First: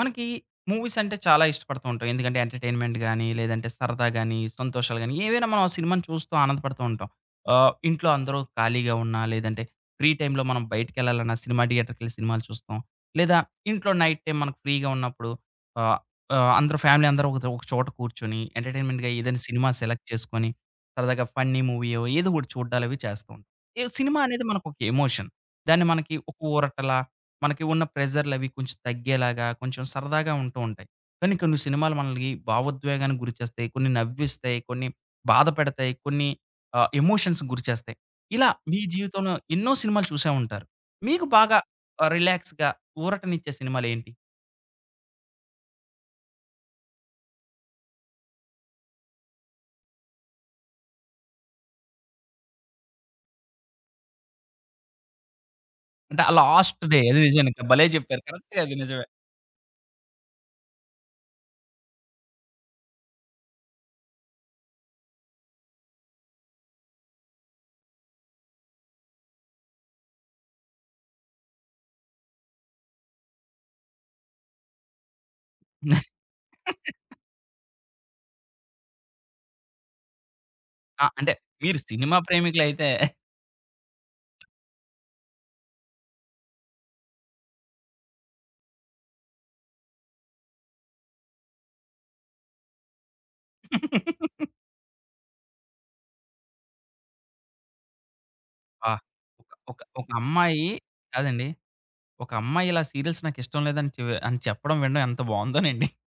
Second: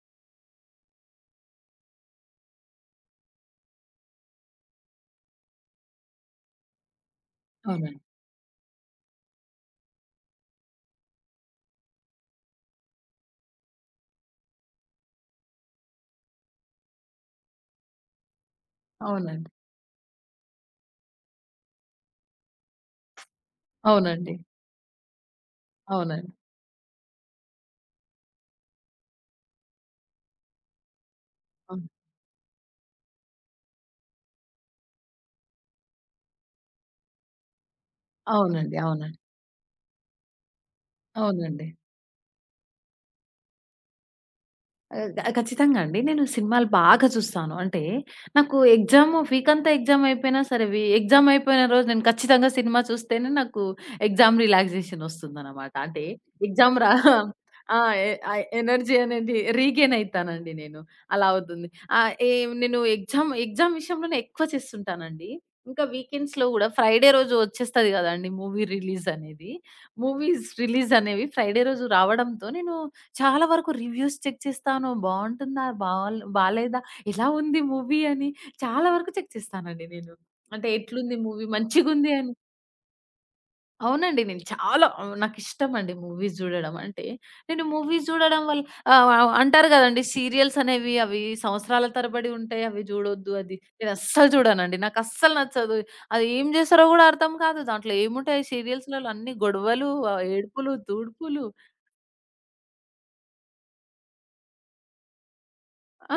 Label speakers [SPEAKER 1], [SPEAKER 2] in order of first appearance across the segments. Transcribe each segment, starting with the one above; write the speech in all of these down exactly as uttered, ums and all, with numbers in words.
[SPEAKER 1] మనకి మూవీస్ అంటే చాలా ఇష్టపడుతూ ఉంటాం. ఎందుకంటే ఎంటర్‌టైన్‌మెంట్ గాని, లేదంటే సరదా గాని, సంతోషాలు గాని, ఏవైనా మనం ఆ సినిమాని చూస్తూ ఆనందపడుతూ ఉంటాం. ఆహ్,
[SPEAKER 2] అవునండి.
[SPEAKER 1] ఇంట్లో అందరూ ఖాళీగా ఉన్నా, లేదంటే ఫ్రీ టైమ్‌లో మనం బయటికెళ్ళాలన్నా సినిమా థియేటర్‌కెళ్ళి సినిమాలు చూస్తాం. లేదా ఇంట్లో నైట్ టైమ్ మనకు ఫ్రీగా ఉన్నప్పుడు ఆహ్, ఆహ్, అందరూ ఫ్యామిలీ అందరూ ఒక ఒక చోట కూర్చొని ఎంటర్‌టైన్‌మెంట్‌గా ఏదైనా
[SPEAKER 2] అవునండి.
[SPEAKER 1] సినిమా సెలెక్ట్ చేసుకొని, సరదాగా ఫన్నీ మూవీయో ఏదో ఒకటి చూడ్డాలవి చేస్తూ ఉంటాం. ఈ సినిమా
[SPEAKER 2] అవునండి.
[SPEAKER 1] అనేది మనకొక ఎమోషన్. దాన్ని మనకి
[SPEAKER 2] అవునండి.
[SPEAKER 1] ఒక ఊరటల మనకి ఉన్న ప్రెషర్‌లవి కొంచెం తగ్గేలాగా, కొంచెం సరదాగా ఉంటూ ఉంటాయి. కానీ కొన్ని
[SPEAKER 2] అవును.
[SPEAKER 1] సినిమాలు మనల్ని భావోద్వేగానికి గురిచేస్తాయి. కొన్ని నవ్విస్తాయి, కొన్ని బాధపెడతాయి, కొన్ని ఆహ్, ఎమోషన్స్‌కి గురిచేస్తాయి. ఇలా
[SPEAKER 2] అవునండి.
[SPEAKER 1] మీ
[SPEAKER 2] అవునండి.
[SPEAKER 1] జీవితంలో ఎన్నో సినిమాలు చూసే ఉంటారు. మీకు బాగా
[SPEAKER 2] అవునండి.
[SPEAKER 1] ఆహ్, రిలాక్స్‌గా ఊరటనిచ్చే సినిమాలేంటి?
[SPEAKER 2] ఆహ్, గ ఖచ్చితంగా అండి. నేను సినిమాలు బాగా చూస్తాను. అంటే నాకు ఎగ్జామ్ వీకంతా ఎగ్జామ్ అయిపోయినా సరే, వి ఎగ్జామ్ అయిపోయిన రోజు నేను ఖచ్చితంగా సినిమా చూస్తేనే నాకు ఎగ్జామ్ రిలాక్సేషన్ వస్తుందనమాట. అంటే
[SPEAKER 1] అంటే ఆ లాస్ట్
[SPEAKER 2] ఎగ్జామ్ రా
[SPEAKER 1] డే అది నిజానికి
[SPEAKER 2] ఆ!
[SPEAKER 1] భలే
[SPEAKER 2] ఎ
[SPEAKER 1] చెప్పారు.
[SPEAKER 2] ఆ
[SPEAKER 1] కరెక్ట్‌గా అది
[SPEAKER 2] ఎనర్జీ
[SPEAKER 1] నిజమే.
[SPEAKER 2] అనేది రీగెయిన్ అయితానండి నేను. అలా అవుతుంది. ఆహ్, ఏ నేను ఎగ్జామ్ ఎగ్జామ్ విషయంలోనే ఎక్కువ చేస్తుంటానండి. ఇంకా వీకెండ్స్‌లో గూడా ఫ్రైడే రోజు వచ్చేస్తది గదండీ! మూవీ రిలీజ్ అనేది. మూవీస్ రిలీజ్ అనేవి ఫ్రైడే రోజు రావడంతో నేను చాలా వరకు రివ్యూస్ చెక్ చేస్తాను. బావుంటుందా? బాల్ బాలేదా? ఎలా ఉంది మూవీ అని చాలా వరకు చెక్ చేస్తానండి నేను. అంటే
[SPEAKER 1] ఆ!
[SPEAKER 2] ఎట్లుంది
[SPEAKER 1] అంటే
[SPEAKER 2] మూవీ
[SPEAKER 1] మీరు
[SPEAKER 2] మంచిగుంది
[SPEAKER 1] సినిమా
[SPEAKER 2] అని.
[SPEAKER 1] ప్రేమికులైతే.
[SPEAKER 2] అవునండి. నేను చాలా ఆహ్, నాకిష్టమండి మూవీస్ జూడడం అంటే. నేను మూవీస్ జూడడం వల్ల ఆహ్, ఆహ్, అంటారు గదండీ సీరియల్స్ అనేవి అవి సంవత్సరాల తరబడి ఉంటాయి. అవి జూడొద్దు అది. నేనస్సలు జూడనండి. నాకస్సలు నచ్చదు. అది ఏం జేస్తారో గూడా అర్థం కాదు. దాంట్లో ఏముంటాయి
[SPEAKER 1] ఆ!
[SPEAKER 2] సీరియల్స్‌లలో అన్ని
[SPEAKER 1] ఒక ఒక
[SPEAKER 2] గొడవలు,
[SPEAKER 1] ఒక
[SPEAKER 2] ఆహ్,
[SPEAKER 1] అమ్మాయి
[SPEAKER 2] ఏడుపులు, తుడుపులు.
[SPEAKER 1] కాదండి. ఒక అమ్మాయి ఇలా సీరియల్స్ నాకిష్టం లేదని చె అని చెప్పడం వినడం ఎంత బావుందోనండి.
[SPEAKER 2] ఆ!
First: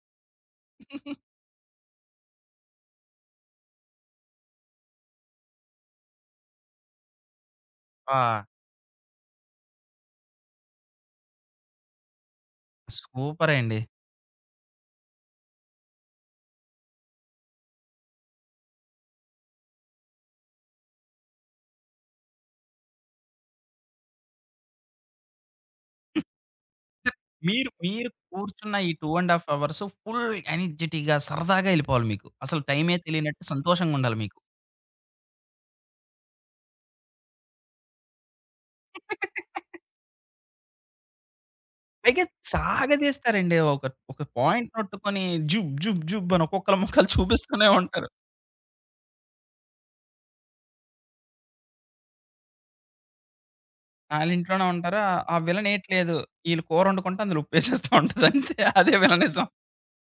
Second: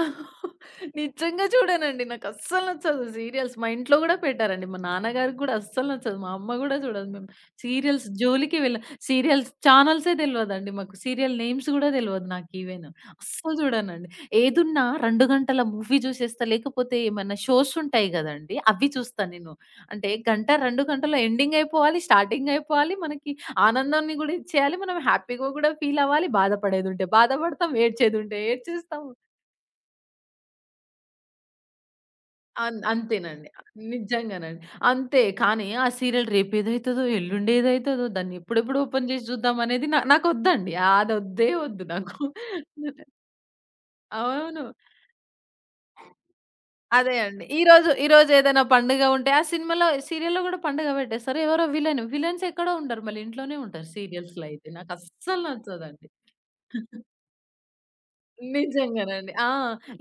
[SPEAKER 2] నిజంగా చూడనండి. నాకస్సలు నచ్చదు సీరియల్స్. మా ఇంట్లో గూడా పెట్టారండి. మా నాన్నగారికి గూడా అస్సలు నచ్చదు. మా అమ్మ గూడా చూడదు. మేము సీరియల్స్
[SPEAKER 1] ఆ!
[SPEAKER 2] జోలికి వెళ్ళం. సీరియల్స్ ఛానల్సే తెలవదండి మాకు. సీరియల్ నేమ్స్ గూడా తెలవదు నాకు ఈవెన్. అస్సలు
[SPEAKER 1] సూపరండి.
[SPEAKER 2] చూడనండి. ఏదున్నా రెండు గంటల మూవీ చూసేస్తా. లేకపోతే ఏమన్నా షోస్ ఉంటాయి గదండీ! అవి చూస్తా నేను. అంటే గంట, రెండు గంటలో ఎండింగ్ అయిపోవాలి, స్టార్టింగ్ అయిపోవాలి. మనకి ఆనందాన్ని గూడా ఇచ్చేయాలి. మనం హ్యాపీగా గూడా ఫీల్ అవ్వాలి. బాధపడేదుంటే
[SPEAKER 1] అంటే మీరు,
[SPEAKER 2] బాధపడతాం,
[SPEAKER 1] మీరు
[SPEAKER 2] ఏడ్చేదుంటే
[SPEAKER 1] కూర్చున్న ఈ
[SPEAKER 2] ఏడ్చేస్తాం.
[SPEAKER 1] రెండున్నర ½ అవర్స్ ఫుల్ ఎనర్జిటీగా సరదాగా ఎళ్ళిపోవాలి మీకు. అసలు
[SPEAKER 2] అన్
[SPEAKER 1] టైమే తెలియనట్టు
[SPEAKER 2] అంతేనండి.
[SPEAKER 1] సంతోషంగుండాలి మీకు.
[SPEAKER 2] నిజంగానండి. అంతే. కానీ ఆ సీరియల్ రేపేదైతదో, ఎల్లుండి ఏదైతదో, దాన్ని ఎప్పుడెప్పుడు ఓపెన్ జేసి చూద్దామనేది నా నాకొద్దండి. అదొద్దే వద్దు నాకు.
[SPEAKER 1] పైగా సాగదీస్తారండి. ఒక, ఒక
[SPEAKER 2] అవును.
[SPEAKER 1] పాయింట్ పట్టుకొని జుబ్, జుబ్, జుబ్ అని ఒక్కొక్కళ్ళ ముఖాలు
[SPEAKER 2] అదే అండి.
[SPEAKER 1] చూపిస్తూనే
[SPEAKER 2] ఈరోజు
[SPEAKER 1] ఉంటారు.
[SPEAKER 2] ఈరోజు ఏదైనా పండుగ ఉంటే ఆ సినిమాలో, సీరియల్‌లో గూడా పండుగ పెట్టేస్తారు. ఎవరో విలన్. విలన్స్ ఎక్కడో ఉంటారు. మళ్ళీ ఇంట్లోనే ఉంటారు సీరియల్స్‌లో
[SPEAKER 1] ఆళ్ళింట్లోనే
[SPEAKER 2] అయితే.
[SPEAKER 1] ఉంటారు. ఆ
[SPEAKER 2] నాకస్సలు నచ్చదండి.
[SPEAKER 1] విలనేయట్లేదు. ఈళ్ళు కూరొండుకుంటే అందులో ఉప్పేసేస్తా ఉంటది అంతే. అదే
[SPEAKER 2] నిజంగానండి.
[SPEAKER 1] విలనిజం.
[SPEAKER 2] ఆ!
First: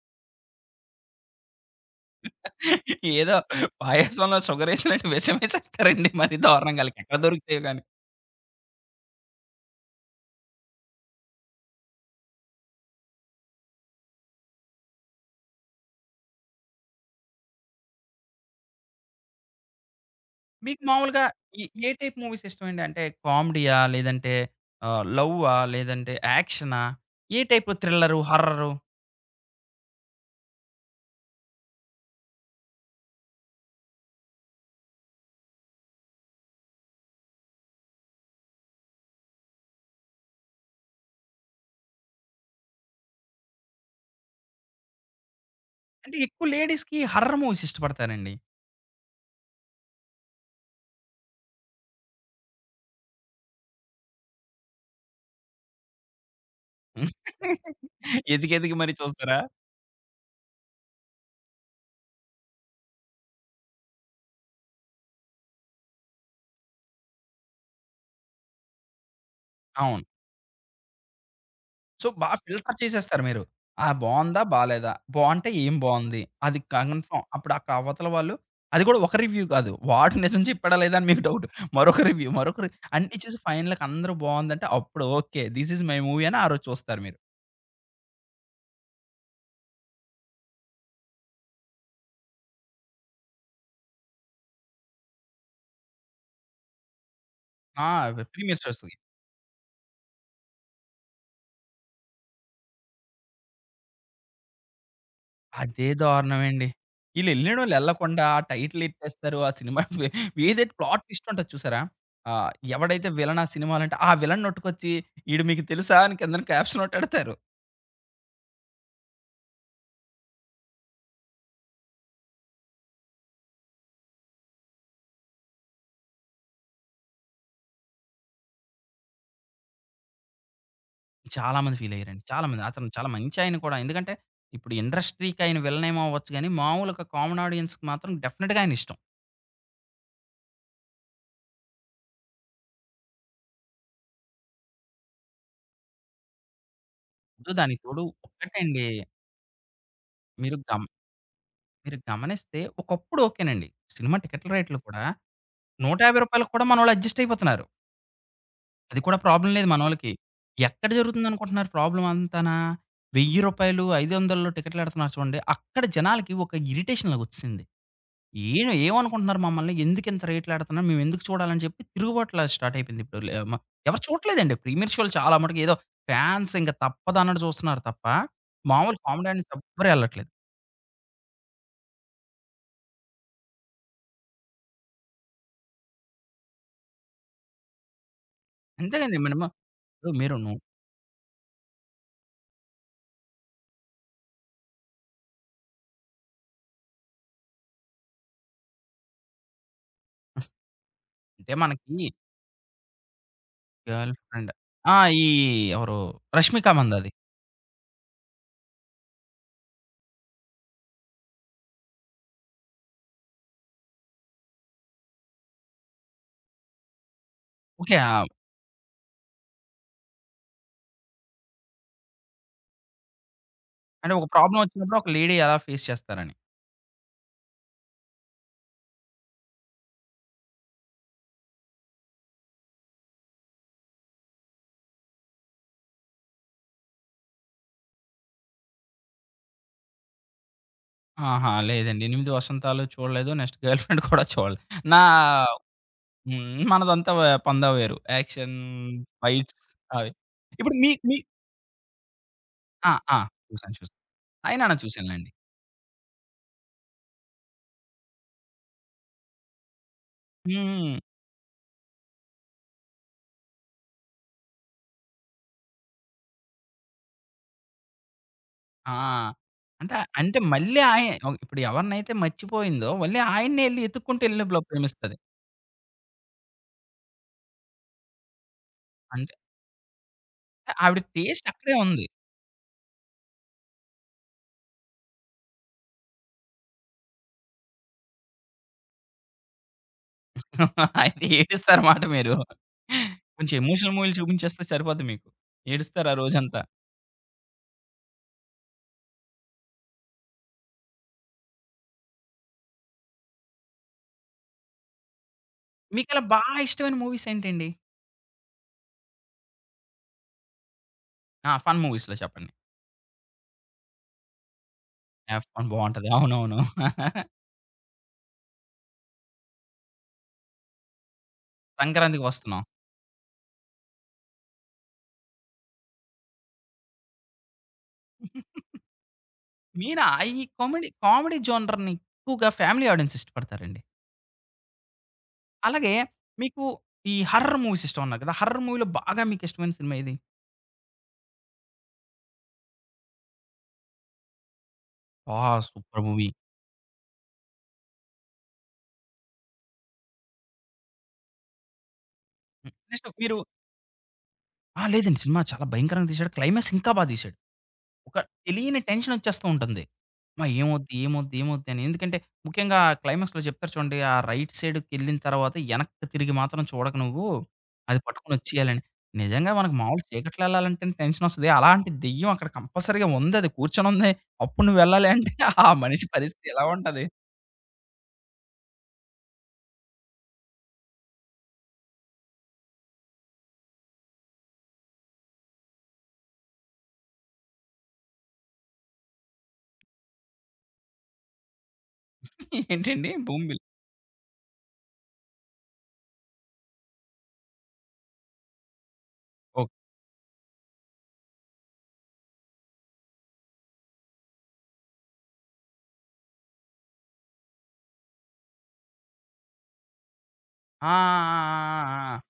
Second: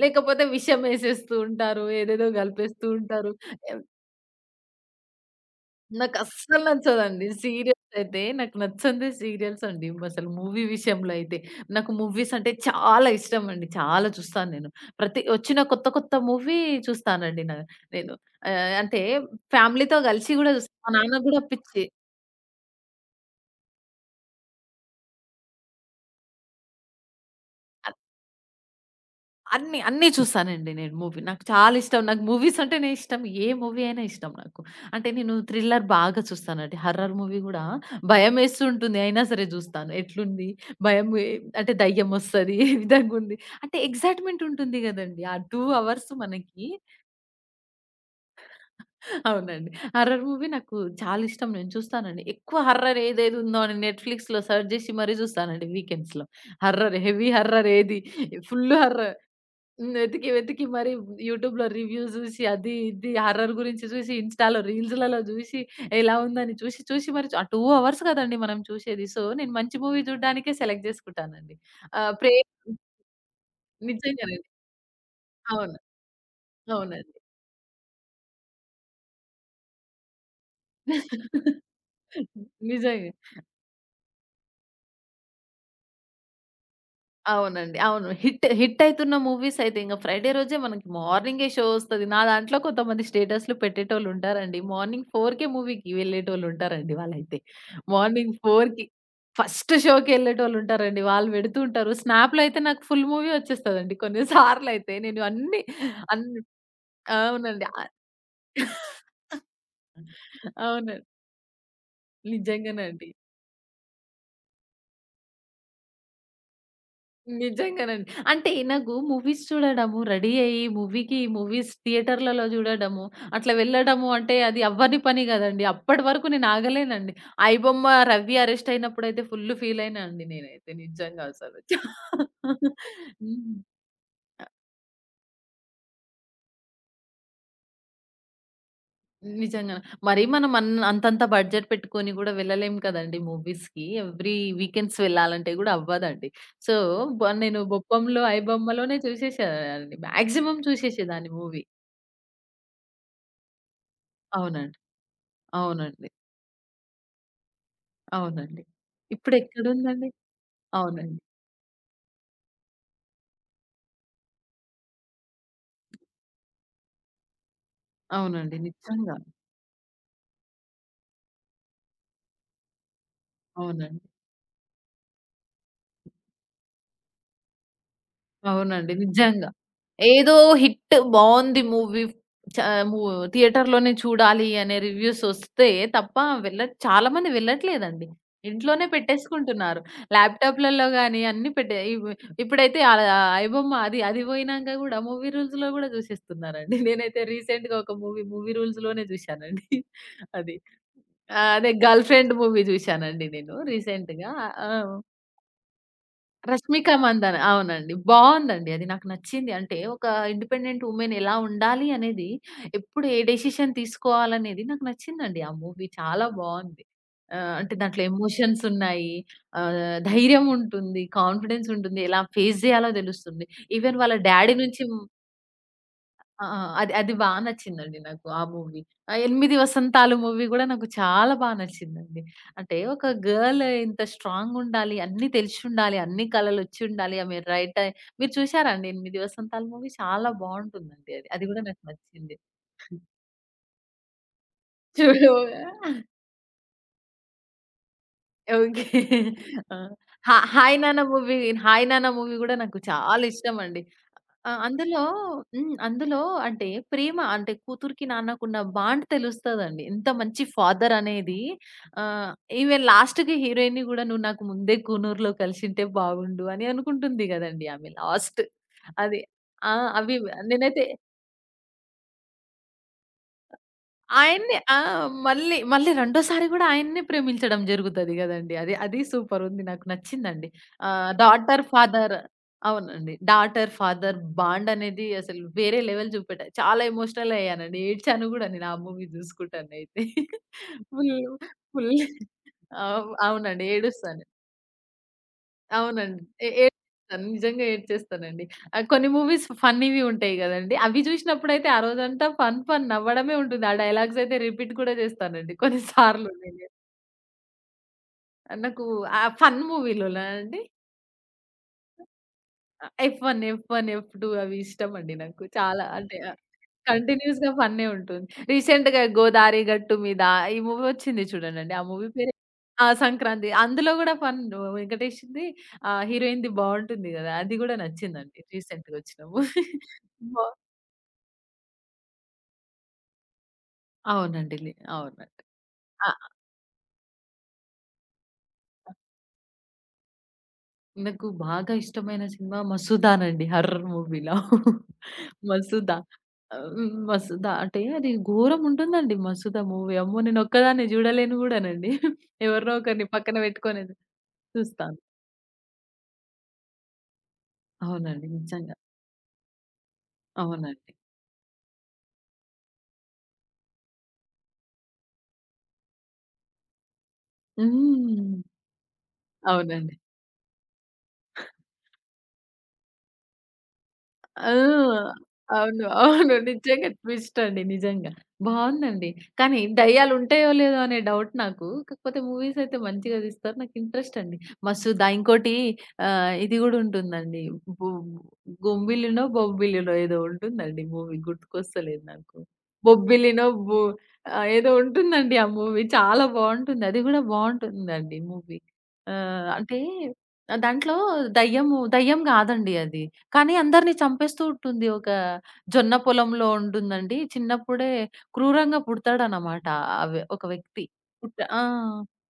[SPEAKER 2] లేకపోతే విషమేసేస్తూ ఉంటారు. ఏదేదో గలిపేస్తూ ఉంటారు.
[SPEAKER 1] ఏదో పాయసంలో షుగరేసినట్టు విషమేసేస్తారండి మరి
[SPEAKER 2] నాకస్సలు
[SPEAKER 1] దారుణంగా. ఆళ్ళకెక్కడ
[SPEAKER 2] నచ్చదండి.
[SPEAKER 1] దొరుకుతాయో గాని.
[SPEAKER 2] సీరియల్స్ అయితే నాకు నచ్చందే సీరియల్స్ అండి. అసలు మూవీ విషయంలో అయితే. నాకు మూవీస్ అంటే చాలా ఇష్టం అండి. చాలా చూస్తాను నేను. ప్రతి వచ్చిన కొత్త కొత్త మూవీ చూస్తానండి న నేను. ఆహ్, అంటే ఫ్యామిలీతో కలిసి గూడా చూస్తా.
[SPEAKER 1] మీకు
[SPEAKER 2] మా
[SPEAKER 1] మామూలుగా
[SPEAKER 2] నాన్నకి గూడా
[SPEAKER 1] ఈ
[SPEAKER 2] పిచ్చి.
[SPEAKER 1] ఏ టైప్ మూవీస్ ఇష్టమండి? అంటే కామెడీయా? లేదంటే ఆహ్, లవ్వా? లేదంటే యాక్షనా? ఏ టైపు థ్రిల్లరు, హారరు?
[SPEAKER 2] అన్ని, అన్నీ చూసానండి నేను మూవీ. నాకు చాలా ఇష్టం. నాకు మూవీస్ అంటేనే ఇష్టం. ఏ మూవీ అయినా ఇష్టం నాకు. అంటే నేను థ్రిల్లర్ బాగా చూస్తానండి. హర్రర్ మూవీ గూడా భయమేస్తూ ఉంటుంది. అయినా సరే జూస్తాను. ఎట్లుంది? భయం ఎ అంటే దయ్యం ఒస్తది. ఏ విధంగా ఉంది? అంటే ఎక్సైట్‌మెంట్ ఉంటుంది గదండీ! ఆ రెండు అవర్స్
[SPEAKER 1] అంటే ఎక్కువ
[SPEAKER 2] మనకి
[SPEAKER 1] లేడీస్‌కి హారర్ మూవీస్ ఇష్టపడతారండి.
[SPEAKER 2] అవునండి. హర్రర్ మూవీ నాకు చాలా ఇష్టం. నేను చూస్తానండి. ఎక్కువ హర్రర్ ఏదేది ఉందో అని నెట్‌ఫ్లిక్స్‌లో సెర్చ్ జేసి మరీ జూస్తానండి వీకెండ్స్‌లో. హర్రర్, హెవీ హర్రర్ ఏది? ఫుల్
[SPEAKER 1] ఎతికెతికి మరి
[SPEAKER 2] హర్రర్.
[SPEAKER 1] చూస్తారా?
[SPEAKER 2] హ్మ్. వెతికి, వెతికి మరి యూట్యూబ్‌లో రివ్యూస్ జూసి, అది ఇది హారర్ గురించి జూసి, ఇన్‌స్టాలో రీల్స్‌లలో జూసి, ఎలా ఉందని చూసి, చూసి మరి ఆ రెండు అవర్స్ కదండీ మనం చూసేది. సో, నేను మంచి మూవీ
[SPEAKER 1] అవును.
[SPEAKER 2] చూడ్డానికే సెలెక్ట్ జేసుకుంటానండి.
[SPEAKER 1] సో,
[SPEAKER 2] ఆహ్,
[SPEAKER 1] బా
[SPEAKER 2] ప్రే
[SPEAKER 1] ఫిల్టర్ చేసేస్తారు మీరు. ఆ! బావుందా?
[SPEAKER 2] నిజంగానండి.
[SPEAKER 1] బాలేదా? బావుంటే ఏం
[SPEAKER 2] అవును.
[SPEAKER 1] బావుంది? అది
[SPEAKER 2] అవునండి.
[SPEAKER 1] కన్ఫర్మ్. అప్పుడు అక్కడ అవతల వాళ్ళు అది కూడా ఒక రివ్యూ కాదు. వాడు నిజం చెప్పాడా లేదా అని మీకు డౌట్. మరొక రివ్యూ, మరొక రి
[SPEAKER 2] నిజంగా.
[SPEAKER 1] అన్నీ చూసి ఫైనల్‌గా అందరూ బావుందంటే అప్పుడు okay. This is my movie అని ఆ రోజు చూస్తారు మీరు.
[SPEAKER 2] అవునండి. అవును. హిట్ హిట్ అయితున్న మూవీస్ అయితే ఇంగ ఫ్రైడే రోజే మనకి మార్నింగే షో ఒస్తది. నా దాంట్లో కొంతమంది స్టేటస్‌లు పెట్టేటోళ్ళుంటారండి. మార్నింగ్ 4:00కే మూవీకి వెళ్ళేటోళ్ళుంటారండి వాళ్ళైతే.
[SPEAKER 1] ఆ!
[SPEAKER 2] మార్నింగ్
[SPEAKER 1] ప్రీమియర్
[SPEAKER 2] 4:00కి
[SPEAKER 1] షోస్‌కి.
[SPEAKER 2] ఫస్ట్ షోకెళ్ళేటోళ్ళుంటారండి. వాళ్ళు పెడుతూ ఉంటారు. స్నాప్‌లో అయితే నాకు ఫుల్ మూవీ ఒచ్చేస్తదండి. కొన్ని సార్లయితే నేను అన్ని
[SPEAKER 1] అదే దారుణం
[SPEAKER 2] అన్ని
[SPEAKER 1] అండి.
[SPEAKER 2] అవునండి.
[SPEAKER 1] ఈళ్ళెళ్ళినోళ్ళు ఎళ్ళకుండా ఆ టైటిల్ ఎట్టేస్తారు. ఆ సినిమా
[SPEAKER 2] ఆహ్
[SPEAKER 1] ఏదైతే
[SPEAKER 2] అవునండి.
[SPEAKER 1] ప్లాట్ ట్విస్ట్ ఉంటది చూసారా? ఆహ్, ఎవడైతే
[SPEAKER 2] నిజంగానండి.
[SPEAKER 1] విలన్ ఆ సినిమాలంటే ఆ విలన్ నెట్టుకొచ్చి ఈడు మీకు తెలుసా? అని కిందన క్యాప్షన్ ఒకటి ఎడతారు.
[SPEAKER 2] నిజంగానండి. అంటే నాకు మూవీస్ చూడడము, రెడీ అయ్యి మూవీకి మూవీస్ థియేటర్‌లలో చూడడము, అట్లా వెళ్ళడము అంటే అది అవ్వని పని కదండీ. అప్పటి వరకు నేను ఆగలేనండి. 'ఐబొమ్మ' రవి అరెస్ట్ అయినప్పుడైతే ఫుల్ ఫీల్ అయినా అండి నేనైతే నిజంగా
[SPEAKER 1] చాలా
[SPEAKER 2] అసలు.
[SPEAKER 1] మంది ఫీలయ్యారండి. చాలా మంది. అతను చాలా మంచాయన
[SPEAKER 2] హ్మ్.
[SPEAKER 1] కూడా. ఎందుకంటే, ఇప్పుడు ఇండస్ట్రీకి ఆయన విలన్ ఏమో అవ్వచ్చు గానీ, మామూలుగా కామన్ ఆడియన్స్‌కి మాత్రం డెఫినెట్‌గా ఆయన ఇష్టం.
[SPEAKER 2] నిజంగా. మరి మనం అన్ అంతంత బడ్జెట్ పెట్టుకొని కూడా వెళ్ళలేం కదండీ మూవీస్‌కి. ఎవ్రీ వీకెండ్స్ వెళ్ళాలంటే కూడా అవ్వదండి. సో, బ
[SPEAKER 1] ఇప్పుడు
[SPEAKER 2] నేను
[SPEAKER 1] దానికి తోడు
[SPEAKER 2] 'బొప్పంలో',
[SPEAKER 1] ఒక్కటండి
[SPEAKER 2] 'ఐబొమ్మలోనే' చూసేసేదాన్ని.
[SPEAKER 1] మీరు
[SPEAKER 2] మాక్సిమం
[SPEAKER 1] గమ
[SPEAKER 2] చూసేసేదాన్ని మూవీ.
[SPEAKER 1] మీరు గమనిస్తే ఒకప్పుడు ఓకేనండి. సినిమా టికెట్ల రేట్లు
[SPEAKER 2] అవునండి.
[SPEAKER 1] కూడా రూ.
[SPEAKER 2] అవునండి.
[SPEAKER 1] 150కి కూడా మనోళ్ళు అడ్జస్ట్ అయిపోతున్నారు.
[SPEAKER 2] అవునండి.
[SPEAKER 1] అది కూడా ప్రాబ్లమ్ లేదు మనోళ్ళకి.
[SPEAKER 2] ఇప్పుడెక్కడుందండి?
[SPEAKER 1] ఎక్కడ
[SPEAKER 2] అవునండి.
[SPEAKER 1] జరుగుతుందనుకుంటున్నారు ప్రాబ్లమ్ అంతానా? రూ. వెయ్యి, 500లో టికెట్లేడతన్నారు చూడండి. అక్కడ జనాలకి ఒక ఇరిటేషన్ లాగొచ్చేసింది.
[SPEAKER 2] అవునండి.
[SPEAKER 1] ఏం
[SPEAKER 2] నిజంగా.
[SPEAKER 1] ఏమనుకుంటున్నారు మమ్మల్ని? ఎందుకింత రేట్లేడతన్నారు? మేమెందుకు చూడాలని చెప్పి తిరుగుబాట్ల స్టార్ట్ అయిపోయింది ఇప్పుడు. లే మ ఎవరు
[SPEAKER 2] అవునండి.
[SPEAKER 1] చూడట్లేదండి. ప్రీమియర్ షోలు చాలా మటుకు ఏదో ఫ్యాన్స్ ఇంక తప్పదన్నట్టు చూస్తున్నారు తప్ప,
[SPEAKER 2] అవునండి.
[SPEAKER 1] మామూలు కామెడీయన్స్
[SPEAKER 2] నిజంగా.
[SPEAKER 1] ఎవ్వరు ఎళ్ళట్లేదు.
[SPEAKER 2] ఏదో హిట్ బావుంది మూవీ చ ము థియేటర్‌లోనే చూడాలి అనే రివ్యూస్ ఒస్తే తప్ప వెళ్ళ చాలా మంది వెళ్ళట్లేదండి. ఇంట్లోనే
[SPEAKER 1] అంతే కదండీ! మినిమమ్
[SPEAKER 2] పెట్టేసుకుంటున్నారు.
[SPEAKER 1] ఇప్పుడు మీరు ను
[SPEAKER 2] ల్యాప్‌టాప్‌లలో గాని అన్నీ పెట్టే ఇవ్ ఇప్పుడైతే ఆహ్, ఐబొమ్మ అది అది పోయినంక గూడా మూవీ రూల్స్‌లో గూడా చూసేస్తున్నారండి. నేనైతే రీసెంట్‌గా ఒక మూవీ మూవీ రూల్స్‌లోనే చూశానండి. అది. ఆ!
[SPEAKER 1] అంటే
[SPEAKER 2] అదే
[SPEAKER 1] మనకి
[SPEAKER 2] 'గర్ల్ ఫ్రెండ్' మూవీ చూశానండి నేను
[SPEAKER 1] గర్ల్
[SPEAKER 2] రీసెంట్‌గా.
[SPEAKER 1] ఫ్రెండ్
[SPEAKER 2] ఆ!
[SPEAKER 1] ఆ! ఈ ఎవరు 'రష్మిక
[SPEAKER 2] 'రష్మిక
[SPEAKER 1] మందాది.'
[SPEAKER 2] మందన' అవునండి. బావుందండి అది నాకు నచ్చింది. అంటే ఒక ఇండిపెండెంట్ వుమెన్ ఎలా ఉండాలి అనేది, ఎప్పుడు ఏ డెసిషన్ తీసుకోవాలనేది నాకు నచ్చిందండి ఆ మూవీ. చాలా బావుంది. ఆహ్, అంటే
[SPEAKER 1] ఓకే.
[SPEAKER 2] దాంట్లో
[SPEAKER 1] ఆ!
[SPEAKER 2] ఎమోషన్స్ ఉన్నాయి. ఆహ్, ధైర్యం ఉంటుంది. కాన్ఫిడెన్స్ ఉంటుంది. ఎలా ఫేస్ జేయాలో తెలుస్తుంది. ఈవెన్
[SPEAKER 1] అంటే
[SPEAKER 2] వాళ్ళ
[SPEAKER 1] ఒక
[SPEAKER 2] డ్యాడీ
[SPEAKER 1] ప్రాబ్లమ్
[SPEAKER 2] నుంచి
[SPEAKER 1] వచ్చినప్పుడు ఒక లేడీ ఎలా ఫేస్ చేస్తారని.
[SPEAKER 2] ఆ! ఆ! అది అది బా నచ్చిందండి నాకు ఆ మూవీ. ఆ 'ఎనిమిది వసంతాలు' మూవీ గూడా నాకు చాలా బా నచ్చిందండి. అంటే ఒక గర్ల్ ఇంత స్ట్రాంగుండాలి, అన్నీ తెలిసుండాలి, అన్ని కళలొచ్చుండాలి, ఆమె రైట్ అయి మీరు చూసారా అండి 'ఎనిమిది వసంతాలు' మూవీ? చాలా బావుంటుందండి అది. అది
[SPEAKER 1] ఆహా!
[SPEAKER 2] గూడా నాకు
[SPEAKER 1] లేదండి. 'ఎనిమిది
[SPEAKER 2] నచ్చింది.
[SPEAKER 1] వసంతాలు' చూడలేదు. నెక్స్ట్ 'గర్ల్ ఫ్రెండ్' కూడా చూడలేదు. నా
[SPEAKER 2] చూడు
[SPEAKER 1] హ్మ్. మనదంతా వ పందా వేరు. Action,
[SPEAKER 2] okay.
[SPEAKER 1] ఫైట్స్
[SPEAKER 2] ఆ!
[SPEAKER 1] అవి.
[SPEAKER 2] హా
[SPEAKER 1] ఇప్పుడు
[SPEAKER 2] 'హాయ్
[SPEAKER 1] మీ
[SPEAKER 2] నాన్న'
[SPEAKER 1] మీ
[SPEAKER 2] మూవీ 'హాయ్ నాన్న' మూవీ గూడా నాకు
[SPEAKER 1] ఆ! ఆ!
[SPEAKER 2] చాలా
[SPEAKER 1] చూసాను.
[SPEAKER 2] ఇష్టమండి.
[SPEAKER 1] చూసాను.
[SPEAKER 2] ఆ!
[SPEAKER 1] ఆయననా
[SPEAKER 2] అందులో
[SPEAKER 1] చూసానులెండి.
[SPEAKER 2] హ్మ్. అందులో అంటే ప్రేమ అంటే కూతురికి, నాన్నకున్న బాండ్ తెలుస్తదండి. ఎంత మంచి
[SPEAKER 1] హ్మ్.
[SPEAKER 2] ఫాదర్ అనేది ఆహ్, ఈవెన్ లాస్ట్‌కి హీరోయిన్‌ని గూడా "నువ్వు నాకు ముందే కూనూరులో కలిసుంటే బాగుండు" అని అనుకుంటుంది గదండీ ఆమె లాస్ట్.
[SPEAKER 1] ఆ!
[SPEAKER 2] అది ఆ!
[SPEAKER 1] అంటే,
[SPEAKER 2] అవి
[SPEAKER 1] అంటే మళ్ళీ
[SPEAKER 2] నేనైతే
[SPEAKER 1] ఆయ ఓహ్! ఇప్పుడు ఎవరినైతే మర్చిపోయిందో మళ్ళీ ఆయన్నే ఎళ్లి ఎతుక్కుంటూ
[SPEAKER 2] ఆయన్ని
[SPEAKER 1] ఎళ్ళినప్పుడు
[SPEAKER 2] ఆ!
[SPEAKER 1] ప్రేమిస్తది.
[SPEAKER 2] మళ్ళీ, మళ్ళీ రెండోసారి గూడా ఆయన్నే ప్రేమించడం జరుగుతది గదండీ. అది అది
[SPEAKER 1] అంటే
[SPEAKER 2] సూపరుంది. నాకు నచ్చిందండి.
[SPEAKER 1] ఆవిడ
[SPEAKER 2] ఆహ్,
[SPEAKER 1] టేస్ట్
[SPEAKER 2] డాటర్,
[SPEAKER 1] అక్కడే ఉంది.
[SPEAKER 2] ఫాదర్ అవునండి. డాటర్, ఫాదర్ బాండ్ అనేది అసలు వేరే లెవెల్ చూపెట్ట చాలా ఎమోషనల్ అయ్యానండి. ఏడ్చాను గూడా నేను ఆ మూవీ జూసుకుంటానైతే. ఫుల్,
[SPEAKER 1] అయితే ఏడుస్తారు
[SPEAKER 2] ఫుల్
[SPEAKER 1] మాట మీరు.
[SPEAKER 2] అవు
[SPEAKER 1] కొంచెం
[SPEAKER 2] అవునండి.
[SPEAKER 1] ఎమోషనల్ మూవీలు
[SPEAKER 2] ఏడుస్తాను.
[SPEAKER 1] చూపించేస్తే సరిపోద్ది మీకు. ఏడుస్తారు ఆ
[SPEAKER 2] అవునండి. ఏ
[SPEAKER 1] రోజంతా.
[SPEAKER 2] ఏడ్చేస్తాను. నిజంగా ఏడ్చేస్తానండి. ఆహ్, కొన్ని మూవీస్ ఫన్నీవి ఉంటాయి గదండీ! అవి జూసినప్పుడైతే ఆ రోజంతా ఫన్ ఫన్ నవ్వడమే ఉంటుంది. ఆ డైలాగ్స్ అయితే రిపీట్ కూడా జేస్తానండి కొన్ని
[SPEAKER 1] మీకలా
[SPEAKER 2] సార్లు
[SPEAKER 1] బా
[SPEAKER 2] నేను.
[SPEAKER 1] ఇష్టమైన మూవీస్ ఏంటండి?
[SPEAKER 2] ఆ నాకు ఆ ఫన్ మూవీలోనా అండి?
[SPEAKER 1] ఆ! ఫన్ మూవీస్‌లో చెప్పండి.
[SPEAKER 2] ఆ! ఎఫ్-వన్, ఎఫ్-వన్, ఎఫ్-టు అవి ఇష్టమండి నాకు.
[SPEAKER 1] ఎఫ్ వన్
[SPEAKER 2] చాలా
[SPEAKER 1] బావుంటది.
[SPEAKER 2] అంటే ఆహ్,
[SPEAKER 1] అవునవును.
[SPEAKER 2] కంటిన్యూయస్‌గా ఫన్నే ఉంటుంది. రీసెంట్‌గా 'గోదారి గట్టు మీద' ఈ మూవీ వచ్చింది చూడండండి. ఆ మూవీ
[SPEAKER 1] సంక్రాంతికి
[SPEAKER 2] పేరు
[SPEAKER 1] వస్తున్నాం.
[SPEAKER 2] ఆ! 'సంక్రాంతి' అందులో గూడా ఫన్ వెంకటేష్‌ది ఆహ్, హీరోయిన్‌ది బావుంటుంది గదా! అది గూడా నచ్చిందండి రీసెంట్‌గా వచ్చిన మూవీ.
[SPEAKER 1] మీనా ఆహ్, ఈ
[SPEAKER 2] బా
[SPEAKER 1] కామెడీ, కామెడీ జోనర్‌ని ఎక్కువగా ఫ్యామిలీ ఆడియన్స్ ఇష్టపడతారండి.
[SPEAKER 2] అవునండి. లే అవునండి.
[SPEAKER 1] అలాగే
[SPEAKER 2] ఆ!
[SPEAKER 1] మీకు ఈ హారర్ మూవీస్ ఇష్టం అన్నారు కదా! హారర్ మూవీలో బాగా మీకు ఇష్టమైన సినిమా ఏది?
[SPEAKER 2] నాకు బాగా ఇష్టమైన సినిమా 'మసూదా'నండి హర్రర్ మూవీలో.
[SPEAKER 1] ఆ!
[SPEAKER 2] మసూదా.
[SPEAKER 1] Super movie.
[SPEAKER 2] ఆహ్, హ్మ్. మసూదా అంటే అది ఘోరముంటుందండి మసూదా మూవీ. అమ్మో! నేనొక్కదాన్ని జూడలేను గూడానండి.
[SPEAKER 1] హ్మ్.
[SPEAKER 2] ఎవరినో ఒకరిని
[SPEAKER 1] నెక్స్ట్
[SPEAKER 2] పక్కన
[SPEAKER 1] మీరు
[SPEAKER 2] బెట్టుకొని
[SPEAKER 1] ఆ!
[SPEAKER 2] చూస్తాను.
[SPEAKER 1] లేదండి సినిమా చాలా భయంకరంగా తీశాడు. క్లైమాక్స్ ఇంకా బా తీశాడు. ఒక
[SPEAKER 2] అవునండి. నిజంగా.
[SPEAKER 1] తెలియని టెన్షనొచ్చేస్తూ ఉంటుంది. అమ్మా! ఏమవుద్ది?
[SPEAKER 2] అవునండి.
[SPEAKER 1] ఏమవుద్ది? ఏమవుద్ది? అని. ఎందుకంటే ముఖ్యంగా క్లైమాక్స్‌లో చెప్తారు చూడండి. ఆ రైట్ సైడ్‌కెళ్ళిన తర్వాత ఎనక్కి తిరిగి మాత్రం చూడకు నువ్వు. అది
[SPEAKER 2] హ్మ్.
[SPEAKER 1] పట్టుకొనొచ్చేయాలని. నిజంగా మనకు
[SPEAKER 2] అవునండి.
[SPEAKER 1] మామూలు చీకట్లో వెళ్ళాలంటేనే టెన్షనొస్తది. అలాంటి దెయ్యం అక్కడ కంపల్సరీగా ఉందది. కూర్చొనుంది. అప్పుడు నువ్వు వెళ్ళాలి
[SPEAKER 2] ఆ!
[SPEAKER 1] అంటే ఆ
[SPEAKER 2] అవును.
[SPEAKER 1] మనిషి
[SPEAKER 2] అవును.
[SPEAKER 1] పరిస్థితి ఎలా
[SPEAKER 2] నిజంగా
[SPEAKER 1] ఉంటది?
[SPEAKER 2] ట్విస్ట్ అండి. నిజంగా. బావుందండి. కానీ దయ్యాలుంటాయో లేదో అనే డౌట్ నాకు. కాకపోతే మూవీస్ అయితే మంచిగా తీస్తారు. నాకు ఇంట్రెస్ట్ అండి. మస్తుదా ఇంకోటి ఆహ్, ఇది గూడా ఉంటుందండి. బు గుంబిలినో, బొబ్బిలినో ఏదో ఉంటుందండి మూవీ గుర్తుకొస్తలేదు నాకు.
[SPEAKER 1] ఏంటండి?
[SPEAKER 2] బొబ్బిలినో
[SPEAKER 1] భూమిబిల్
[SPEAKER 2] బు ఆహ్, ఏదో ఉంటుందండి ఆ మూవీ. చాలా బావుంటుంది. అది గూడా బావుంటుందండి మూవీ. ఆహ్,
[SPEAKER 1] ఓకే.
[SPEAKER 2] అంటే దాంట్లో దయ్యము దయ్యం గాదండి అది. కానీ అందరిని చంపేస్తూ ఉంటుంది. ఒక జొన్న పొలంలో ఉంటుందండి. చిన్నప్పుడే క్రూరంగా పుడతాడనమాట. అవి ఒక వ్యక్తి.
[SPEAKER 1] ఆ! ఆ!
[SPEAKER 2] పుట్ట ఆ!
[SPEAKER 1] ఆ! ఆ! ఆ!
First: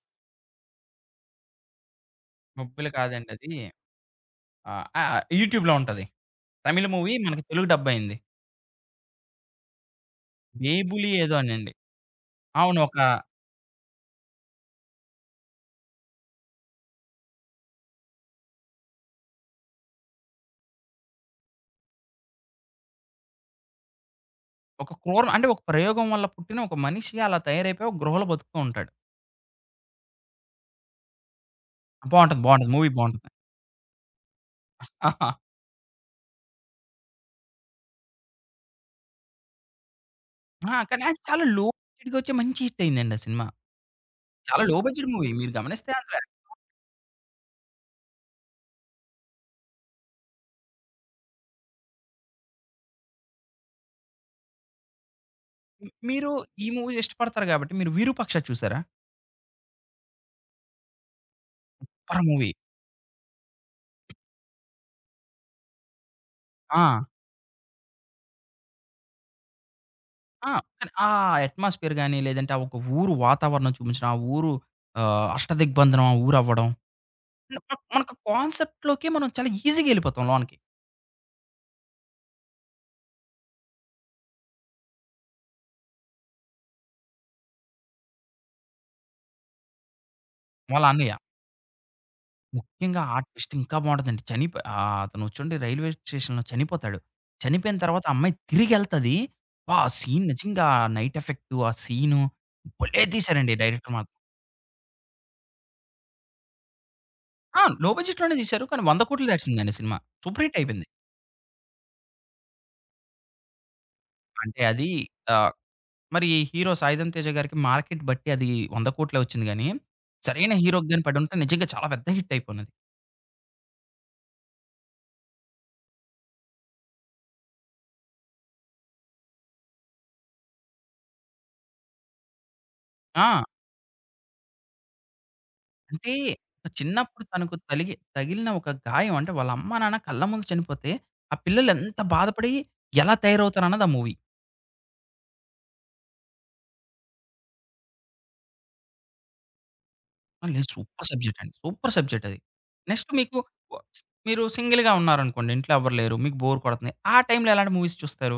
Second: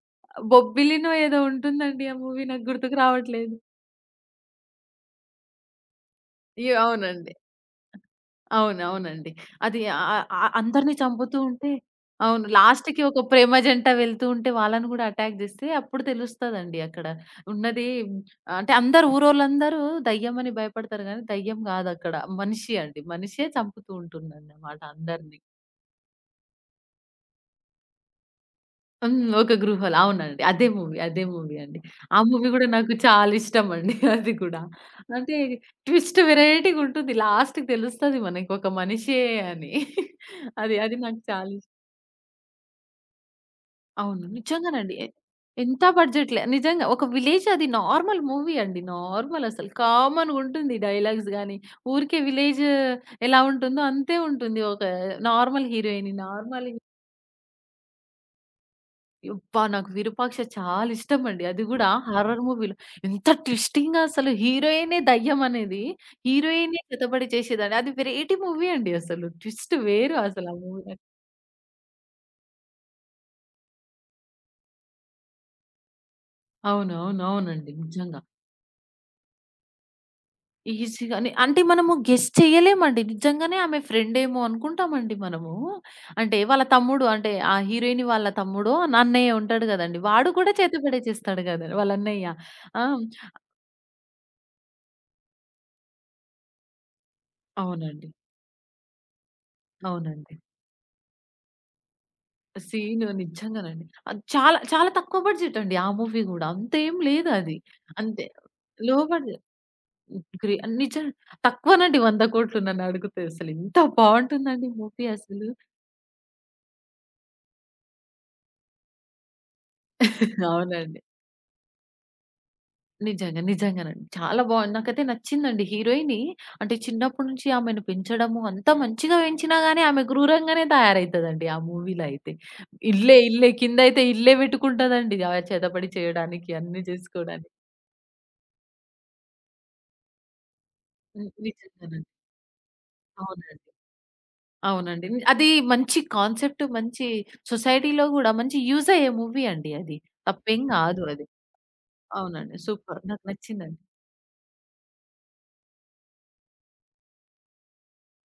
[SPEAKER 2] బొబ్బిలినో ఏదో ఉంటుందండి ఆ మూవీ నాకు
[SPEAKER 1] బొబ్బిలి
[SPEAKER 2] గుర్తుకు
[SPEAKER 1] కాదండి అది.
[SPEAKER 2] రావట్లేదు.
[SPEAKER 1] ఆహ్, ఆ! యూట్యూబ్‌లో ఉంటది.
[SPEAKER 2] ఈ
[SPEAKER 1] తమిళ్ మూవీ
[SPEAKER 2] అవునండి.
[SPEAKER 1] మనకి తెలుగు డబ్ అయింది.
[SPEAKER 2] అవును. అవునండి. అది ఆహ్, ఆహ్, అందరిని
[SPEAKER 1] 'బేబులి' ఏదో
[SPEAKER 2] చంపుతూ ఉంటే
[SPEAKER 1] అనండి.
[SPEAKER 2] అవును.
[SPEAKER 1] అవును. ఒక
[SPEAKER 2] లాస్ట్‌కి ఒక ప్రేమ జంట వెళ్తూ ఉంటే వాళ్ళని కూడా అటాక్ చేస్తే అప్పుడు తెలుస్తదండి అక్కడ. ఉన్నది ఉమ్, అంటే అందరూ ఊరోళ్ళందరూ దయ్యమని భయపడతారు గానీ, దయ్యం కాదక్కడ. మనిషి అండి. మనిషే చంపుతూ ఉంటుందన్నమాట
[SPEAKER 1] ఒక క్రూరం
[SPEAKER 2] అందరిని.
[SPEAKER 1] అంటే ఒక ప్రయోగం వల్ల పుట్టిన ఒక మనిషి అలా తయారైపోయి ఒక గృహలో బతుకుతూ ఉంటాడు.
[SPEAKER 2] హ్మ్. ఒక గృహలో అవునండి. అదే మూవీ. అదే మూవీ అండి. ఆ
[SPEAKER 1] బావుంటది.
[SPEAKER 2] మూవీ కూడా
[SPEAKER 1] బావుంటది. మూవీ
[SPEAKER 2] నాకు
[SPEAKER 1] బావుంటది.
[SPEAKER 2] చాలా ఇష్టం అండి. అది కూడా. అంటే ట్విస్ట్ వెరైటీ‌గుంటుంది. లాస్ట్‌కి తెలుస్తది మనకి ఒక మనిషే అని. అది
[SPEAKER 1] ఆ!
[SPEAKER 2] అది
[SPEAKER 1] కానీ అది
[SPEAKER 2] నాకు
[SPEAKER 1] చాలా
[SPEAKER 2] చాలా
[SPEAKER 1] లో
[SPEAKER 2] ఇష్టం.
[SPEAKER 1] బడ్జెట్‌గా వచ్చి మంచి హిట్ అయిందండి ఆ సినిమా.
[SPEAKER 2] అవును.
[SPEAKER 1] చాలా లో
[SPEAKER 2] నిజంగానండి. A
[SPEAKER 1] budget movie. మీరు
[SPEAKER 2] ఎంత
[SPEAKER 1] గమనిస్తే అందులో
[SPEAKER 2] బడ్జెట్‌లే నిజంగా. ఒక విలేజ్ అది నార్మల్ మూవీ అండి. నార్మల్ అసలు కామన్‌గుంటుంది డైలాగ్స్ గాని, ఊరికే విలేజ్ ఎలా ఉంటుందో అంతే ఉంటుంది. ఒక నార్మల్ హీరోయిన్,
[SPEAKER 1] మీరు ఈ
[SPEAKER 2] నార్మల్
[SPEAKER 1] మూవీస్ ఇష్టపడతారు కాబట్టి మీరు 'విరూపాక్ష' చూసారా?
[SPEAKER 2] అబ్బా! నాకు 'విరూపాక్ష' చాలా ఇష్టమండి. అది గూడా
[SPEAKER 1] సూపర్
[SPEAKER 2] హారర్
[SPEAKER 1] మూవీ.
[SPEAKER 2] మూవీలో. ఎంత ట్విస్టింగ్‌గా అసలు హీరోయినే దయ్యం అనేది,
[SPEAKER 1] ఆ!
[SPEAKER 2] హీరోయినే చేతబడి చేసేదని అది వెరైటీ మూవీ అండి అసలు. ట్విస్ట్ వేరు అసలు
[SPEAKER 1] ఆ!
[SPEAKER 2] ఆ
[SPEAKER 1] కానీ
[SPEAKER 2] మూవీ.
[SPEAKER 1] ఆ అట్మాస్ఫియర్ గాని, లేదంటే ఆ ఒక ఊరు వాతావరణం చూపించడం, ఆ ఊరు ఆహ్, అష్టదిగ్బంధనం ఆ ఊరవ్వడం.
[SPEAKER 2] అవునవునవునండి.
[SPEAKER 1] మనకు
[SPEAKER 2] నిజంగా.
[SPEAKER 1] కాన్సెప్ట్‌లోకి మనం చాలా ఈజీగా ఎళ్ళిపోతాం లోనకి.
[SPEAKER 2] ఈజీగానే అంటే మనము గెస్ చేయలేమండి. నిజంగానే ఆమె ఫ్రెండేమో అనుకుంటామండి మనము. అంటే వాళ్ళ తమ్ముడు అంటే ఆ హీరోయిన్ వాళ్ళ తమ్ముడో, అన్నయ్య ఉంటాడు గదండీ! వాడు కూడా చేత
[SPEAKER 1] వాళ్ళ అన్నయ్య
[SPEAKER 2] పడేసేస్తాడు గదా! వాళ్ళ అన్నయ్య. ఆ!
[SPEAKER 1] ముఖ్యంగా ఆ ట్విస్ట్ ఇంకా బావుంటదండి. చనిపో ఆహ్, అతను చూడండి రైల్వే స్టేషన్‌లో చనిపోతాడు. చనిపోయిన తర్వాత
[SPEAKER 2] అవునండి.
[SPEAKER 1] ఆ అమ్మాయి తిరిగెళ్తది. అబ్బా! ఆ సీన్
[SPEAKER 2] అవునండి.
[SPEAKER 1] నిజంగా నైట్ ఎఫెక్టు ఆ సీను భలే
[SPEAKER 2] సీను
[SPEAKER 1] తీశారండి
[SPEAKER 2] నిజంగానండి.
[SPEAKER 1] డైరెక్టర్ మాత్రం.
[SPEAKER 2] అది చాలా చాలా తక్కువ బడ్జెట్ అండి ఆ మూవీ గూడా. అంతేం లేదు అది.
[SPEAKER 1] ఆ! లో
[SPEAKER 2] అంతే.
[SPEAKER 1] బడ్జెట్‌లోనే తీశారు. కానీ
[SPEAKER 2] లో
[SPEAKER 1] వంద కోట్లు
[SPEAKER 2] బడ్జెట్.
[SPEAKER 1] దాటిసిందండి సినిమా. సూపర్
[SPEAKER 2] గ్రే
[SPEAKER 1] హిట్ అయిపోయింది.
[SPEAKER 2] నిజం తక్కువనండి వంద కోట్లు నన్ను అడుగుతే అసలు ఎంత
[SPEAKER 1] అంటే
[SPEAKER 2] బావుంటుందండి
[SPEAKER 1] అది
[SPEAKER 2] మూవీ అసలు.
[SPEAKER 1] ఆహ్, మరి హీరో 'సాయిధం తేజ' గారికి మార్కెట్ బట్టి అది వంద కోట్లు వచ్చింది గానీ, సరైన హీరోకి
[SPEAKER 2] అవునండి.
[SPEAKER 1] గాని పడుంటే నిజంగా చాలా పెద్ద హిట్ అయిపోనుది.
[SPEAKER 2] నిజంగా. నిజంగానండి. చాలా బావుంది. నాకైతే నచ్చిందండి హీరోయిని అంటే చిన్నప్పటి నుంచి ఆమెను పెంచడము అంతా మంచిగా పెంచినా గాని ఆమె క్రూరంగానే తయారైతదండి ఆ మూవీలో అయితే. ఇల్లే,
[SPEAKER 1] ఆ!
[SPEAKER 2] ఇల్లే కిందయితే ఇల్లే పెట్టుకుంటదండి ఆమె చేతబడి
[SPEAKER 1] అంటే
[SPEAKER 2] చేయడానికి, అన్నీ
[SPEAKER 1] చిన్నప్పుడు
[SPEAKER 2] చేసుకోడానికి.
[SPEAKER 1] తనకు తలిగి తగిలిన ఒక గాయం అంటే వాళ్ళ అమ్మ-నాన్న కళ్ళ ముందు చనిపోతే,
[SPEAKER 2] హ్మ్.
[SPEAKER 1] ఆ పిల్లలు ఎంత
[SPEAKER 2] నిజంగానండి.
[SPEAKER 1] బాధపడి ఎలా
[SPEAKER 2] అవునండి.
[SPEAKER 1] తయారవుతారన్నది ఆ మూవీ.
[SPEAKER 2] అవునండి. ని- అది మంచి కాన్సెప్ట్, మంచి సొసైటీలో గూడా మంచి యూజ్ అయ్యే మూవీ అండి అది.
[SPEAKER 1] మళ్ళీ
[SPEAKER 2] తప్పేం గాదు
[SPEAKER 1] సూపర్
[SPEAKER 2] అది.
[SPEAKER 1] సబ్జెక్ట్ అండి. సూపర్ సబ్జెక్ట్ అది.
[SPEAKER 2] అవునండి. సూపర్.
[SPEAKER 1] నెక్స్ట్
[SPEAKER 2] నాకు
[SPEAKER 1] మీకు వ
[SPEAKER 2] నచ్చిందండి.
[SPEAKER 1] మీరు సింగిల్‌గా ఉన్నారనుకోండి. ఇంట్లో ఎవరు లేరు. మీకు బోర్ కొడుతుంది. ఆ టైంలో ఎలాంటి మూవీస్ చూస్తారు?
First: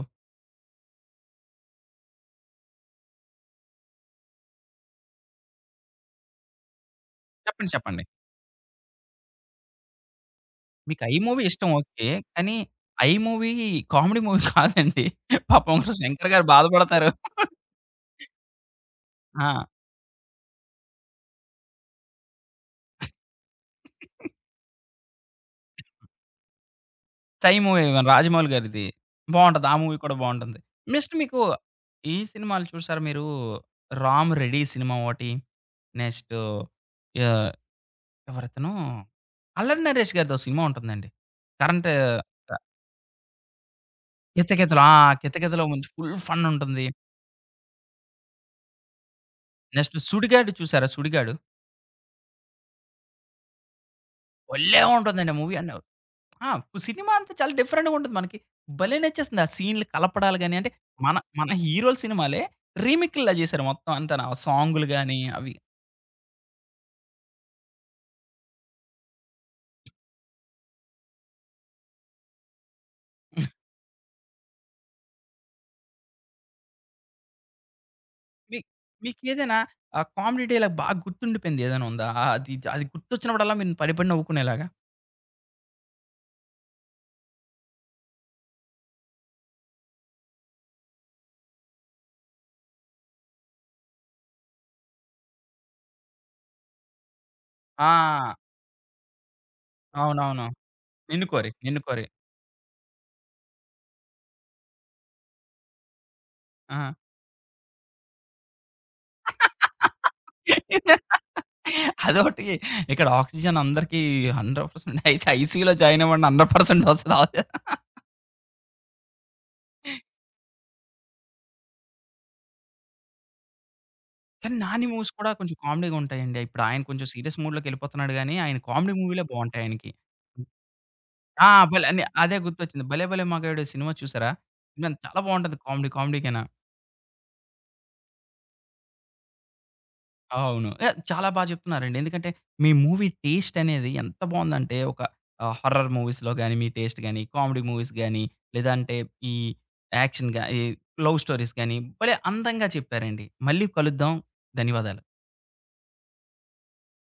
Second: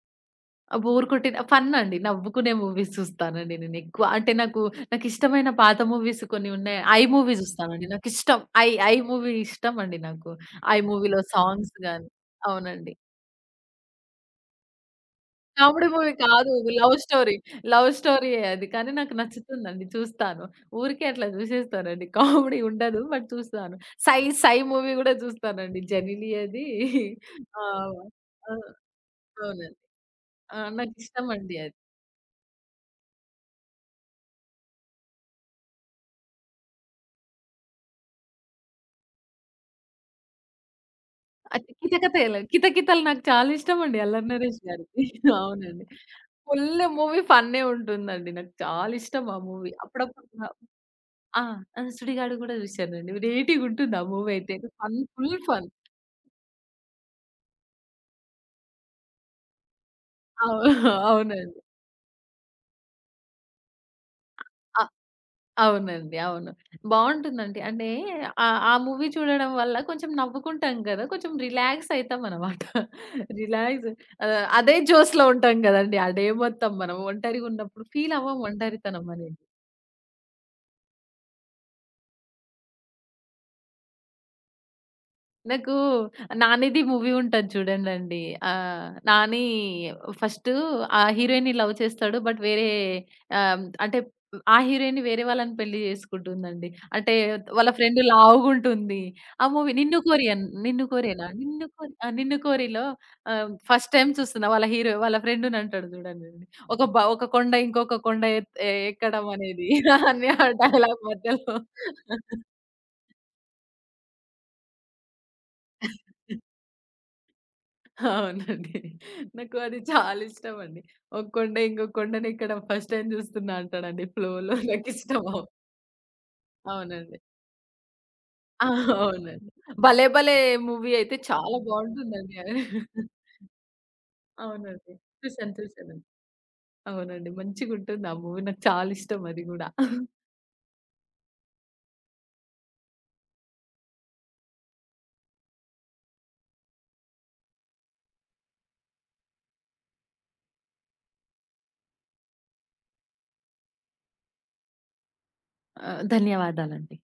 [SPEAKER 2] బోర్ కొట్టిన ఫన్ అండి. నవ్వుకునే మూవీస్ చూస్తానండి నేనెక్కువ. అంటే నాకు, నాకిష్టమైన పాత మూవీస్ కొన్ని ఉన్నాయి. 'ఐ' మూవీ
[SPEAKER 1] చెప్పండి.
[SPEAKER 2] చూస్తానండి.
[SPEAKER 1] చెప్పండి.
[SPEAKER 2] నాకిష్టం. 'ఐ' 'ఐ' మూవీ ఇష్టమండి నాకు. 'ఐ'
[SPEAKER 1] మీకు 'ఐ'
[SPEAKER 2] మూవీలో
[SPEAKER 1] మూవీ ఇష్టం
[SPEAKER 2] సాంగ్స్
[SPEAKER 1] ఓకే.
[SPEAKER 2] గాని
[SPEAKER 1] కానీ
[SPEAKER 2] అవునండి.
[SPEAKER 1] 'ఐ' మూవీ కామెడీ మూవీ కాదండి. పాపం
[SPEAKER 2] కామెడీ మూవీ
[SPEAKER 1] శంకర్ గారు
[SPEAKER 2] కాదు. లవ్
[SPEAKER 1] బాధపడతారు.
[SPEAKER 2] స్టోరీ. లవ్ స్టోరీయే అది. కానీ నాకు
[SPEAKER 1] ఆ!
[SPEAKER 2] నచ్చుతుందండి. చూస్తాను. ఊరికే అట్లా చూసేస్తానండి. కామెడీ ఉండదు. బట్ చూస్తాను. 'సై సై' మూవీ గూడా చూస్తానండి. 'జనిలీ' అది.
[SPEAKER 1] 'సై'
[SPEAKER 2] ఆ!
[SPEAKER 1] మూవీ మన రాజమౌళి
[SPEAKER 2] ఆ!
[SPEAKER 1] గారిది. బావుంటది. ఆ
[SPEAKER 2] అవునండి.
[SPEAKER 1] మూవీ కూడా
[SPEAKER 2] ఆ!
[SPEAKER 1] బావుంటుంది. నెక్స్ట్ మీకు
[SPEAKER 2] నాకిష్టమండి అది.
[SPEAKER 1] ఈ సినిమాలు చూసారా మీరు? 'రామ్ రెడీ' సినిమా ఒకటి. నెక్స్ట్ ఆహ్, ఎవరతను 'అల్లరి నరేష్' గారిదో సినిమా ఉంటుందండి.
[SPEAKER 2] అది
[SPEAKER 1] కరెంట్
[SPEAKER 2] 'కితకథలు', 'కితకితలు' నాకు చాలా ఇష్టమండి 'అల్లరి నరేష్'
[SPEAKER 1] కితకితలు ఆ!
[SPEAKER 2] గారిది.
[SPEAKER 1] 'కితకితలో'
[SPEAKER 2] అవునండి.
[SPEAKER 1] మంచి ఫుల్ ఫన్
[SPEAKER 2] ఫుల్
[SPEAKER 1] ఉంటుంది.
[SPEAKER 2] మూవీ ఫన్నే ఉంటుందండి. నాకు చాలా ఇష్టం ఆ మూవీ.
[SPEAKER 1] నెక్స్ట్
[SPEAKER 2] అప్పుడప్పుడు న
[SPEAKER 1] 'సుడిగాడు' చూసారా 'సుడిగాడు'?
[SPEAKER 2] ఆ! ఆ! 'సుడిగాడు' గూడా చూశానండి. రేటిగుంటుంది ఆ మూవీ అయితే.
[SPEAKER 1] భలే!
[SPEAKER 2] ఫన్
[SPEAKER 1] ఉంటుందండి ఆ
[SPEAKER 2] ఫుల్
[SPEAKER 1] మూవీ.
[SPEAKER 2] ఫన్.
[SPEAKER 1] ఆ! సినిమా అంతా చాలా డిఫరెంట్‌గా ఉంటది మనకి. భలే నచ్చేస్తుంది. ఆ సీన్‌లు కలపడాలు గాని,
[SPEAKER 2] అవు
[SPEAKER 1] అంటే మన మన
[SPEAKER 2] అవునండి.
[SPEAKER 1] హీరోల సినిమాలే రీమేక్‌ల్లా జేశారు మొత్తం అంతాను. ఆ
[SPEAKER 2] అ
[SPEAKER 1] సాంగులు గాని అవి.
[SPEAKER 2] అవునండి. అవును. బావుంటుందండి. అంటే ఆహ్, ఆ మూవీ చూడడం వల్ల కొంచెం నవ్వుకుంటాం గదా! కొంచెం రిలాక్స్ అయితామనమాట. రిలాక్స్ ఆహ్, అదే జోస్‌లో ఉంటాం గదండీ! ఆ డే మొత్తం మనం ఒంటరిగున్నప్పుడు ఫీల్ అవ్వం
[SPEAKER 1] మీ
[SPEAKER 2] ఒంటరితనం అనేది.
[SPEAKER 1] మీకేదైనా ఆహ్, కామెడీ డైలాగ్ బాగా గుర్తుండిపోయింది ఏదైనా ఉందా? ఆహ్, అది అది గుర్తొచ్చినప్పుడల్లా మీరు పడిపడి నవ్వుకునేలాగా?
[SPEAKER 2] నాకు 'నానిది' మూవీ ఉంటది చూడండండి. ఆహ్, 'నాని' ఫస్టు ఆ హీరోయిన్‌ని లవ్ చేస్తాడు. బట్ వేరే ఆహ్, అంటే ఆ హీరోయిన్ వేరే వాళ్ళని పెళ్లి చేసుకుంటుందండి. అంటే వాళ్ళ ఫ్రెండ్
[SPEAKER 1] ఆ!
[SPEAKER 2] లావుగుంటుంది. ఆ మూవీ 'నిన్ను కోరి' అన్
[SPEAKER 1] అవునవును.
[SPEAKER 2] 'నిన్ను
[SPEAKER 1] 'నిన్ను
[SPEAKER 2] కోరేనా?
[SPEAKER 1] కోరి',
[SPEAKER 2] 'నిన్ను
[SPEAKER 1] 'నిన్ను
[SPEAKER 2] కోరి'
[SPEAKER 1] కోరి'.
[SPEAKER 2] ఆ 'నిన్ను కోరి'లో ఆహ్, ఫస్ట్ టైమ్ చూస్తున్నా వాళ్ళ హీరో వాళ్ళ ఫ్రెండుని అంటాడు చూడండండి. ఒక
[SPEAKER 1] ఆ!
[SPEAKER 2] బ ఒక కొండ ఇంకొక కొండ ఎత్ ఎ ఎక్కడం అనేది అని ఆ డైలాగ్ మధ్యలో
[SPEAKER 1] అదోటి ఇక్కడ ఆక్సిజన్ అందరికీ వంద శాతం అయితే ఐసీయూలో జాయిన్ అవ్వండి వంద శాతం వస్తది.
[SPEAKER 2] అవునండి. నాకు అది చాలా ఇష్టమండి. ఒక కొండ, ఇంకో కొండని ఇక్కడ ఫస్ట్ టైమ్ చూస్తున్నా అంటాడండి
[SPEAKER 1] కానీ
[SPEAKER 2] ఫ్లోలో.
[SPEAKER 1] 'నాని' మూవీస్
[SPEAKER 2] నాకిష్టం.
[SPEAKER 1] కూడా
[SPEAKER 2] అవ్
[SPEAKER 1] కొంచెం కామెడీగా ఉంటాయండి. ఇప్పుడు ఆయన కొంచెం
[SPEAKER 2] అవునండి.
[SPEAKER 1] సీరియస్ మూడ్‌లోకి ఎళ్ళిపోతున్నాడు గానీ, ఆయన
[SPEAKER 2] ఆ!
[SPEAKER 1] కామెడీ మూవీలే
[SPEAKER 2] అవునండి.
[SPEAKER 1] బావుంటాయి ఆయనకి.
[SPEAKER 2] 'భలే భలే' మూవీ అయితే
[SPEAKER 1] ఆ!
[SPEAKER 2] చాలా
[SPEAKER 1] భలే అని అదే
[SPEAKER 2] బావుంటుందండి.
[SPEAKER 1] గుర్తొచ్చింది. 'భలే భలే మగాడు' సినిమా చూసారా? సినిమా
[SPEAKER 2] అవునండి.
[SPEAKER 1] చాలా
[SPEAKER 2] చూసాను.
[SPEAKER 1] బావుంటది కామెడీ
[SPEAKER 2] చూసాను.
[SPEAKER 1] కామెడీగాన.
[SPEAKER 2] అవునండి. మంచిగుంటుంది ఆ మూవీ. నాకు చాలా ఇష్టం అది గూడా.
[SPEAKER 1] అవును. ఏ చాలా బా చెప్తున్నారండి. ఎందుకంటే మీ మూవీ టేస్ట్ అనేది ఎంత బావుందంటే ఒక ఆహ్, హారర్ మూవీస్‌లో గాని మీ టేస్ట్ గాని, కామెడీ మూవీస్ గాని, లేదంటే ఈ యాక్షన్ గా ఈ లవ్ స్టోరీస్ గాని భలే అందంగా చెప్పారండి. మళ్ళీ కలుద్దాం. ధన్యవాదాలు.
[SPEAKER 2] ఆ! ధన్యవాదాలండి.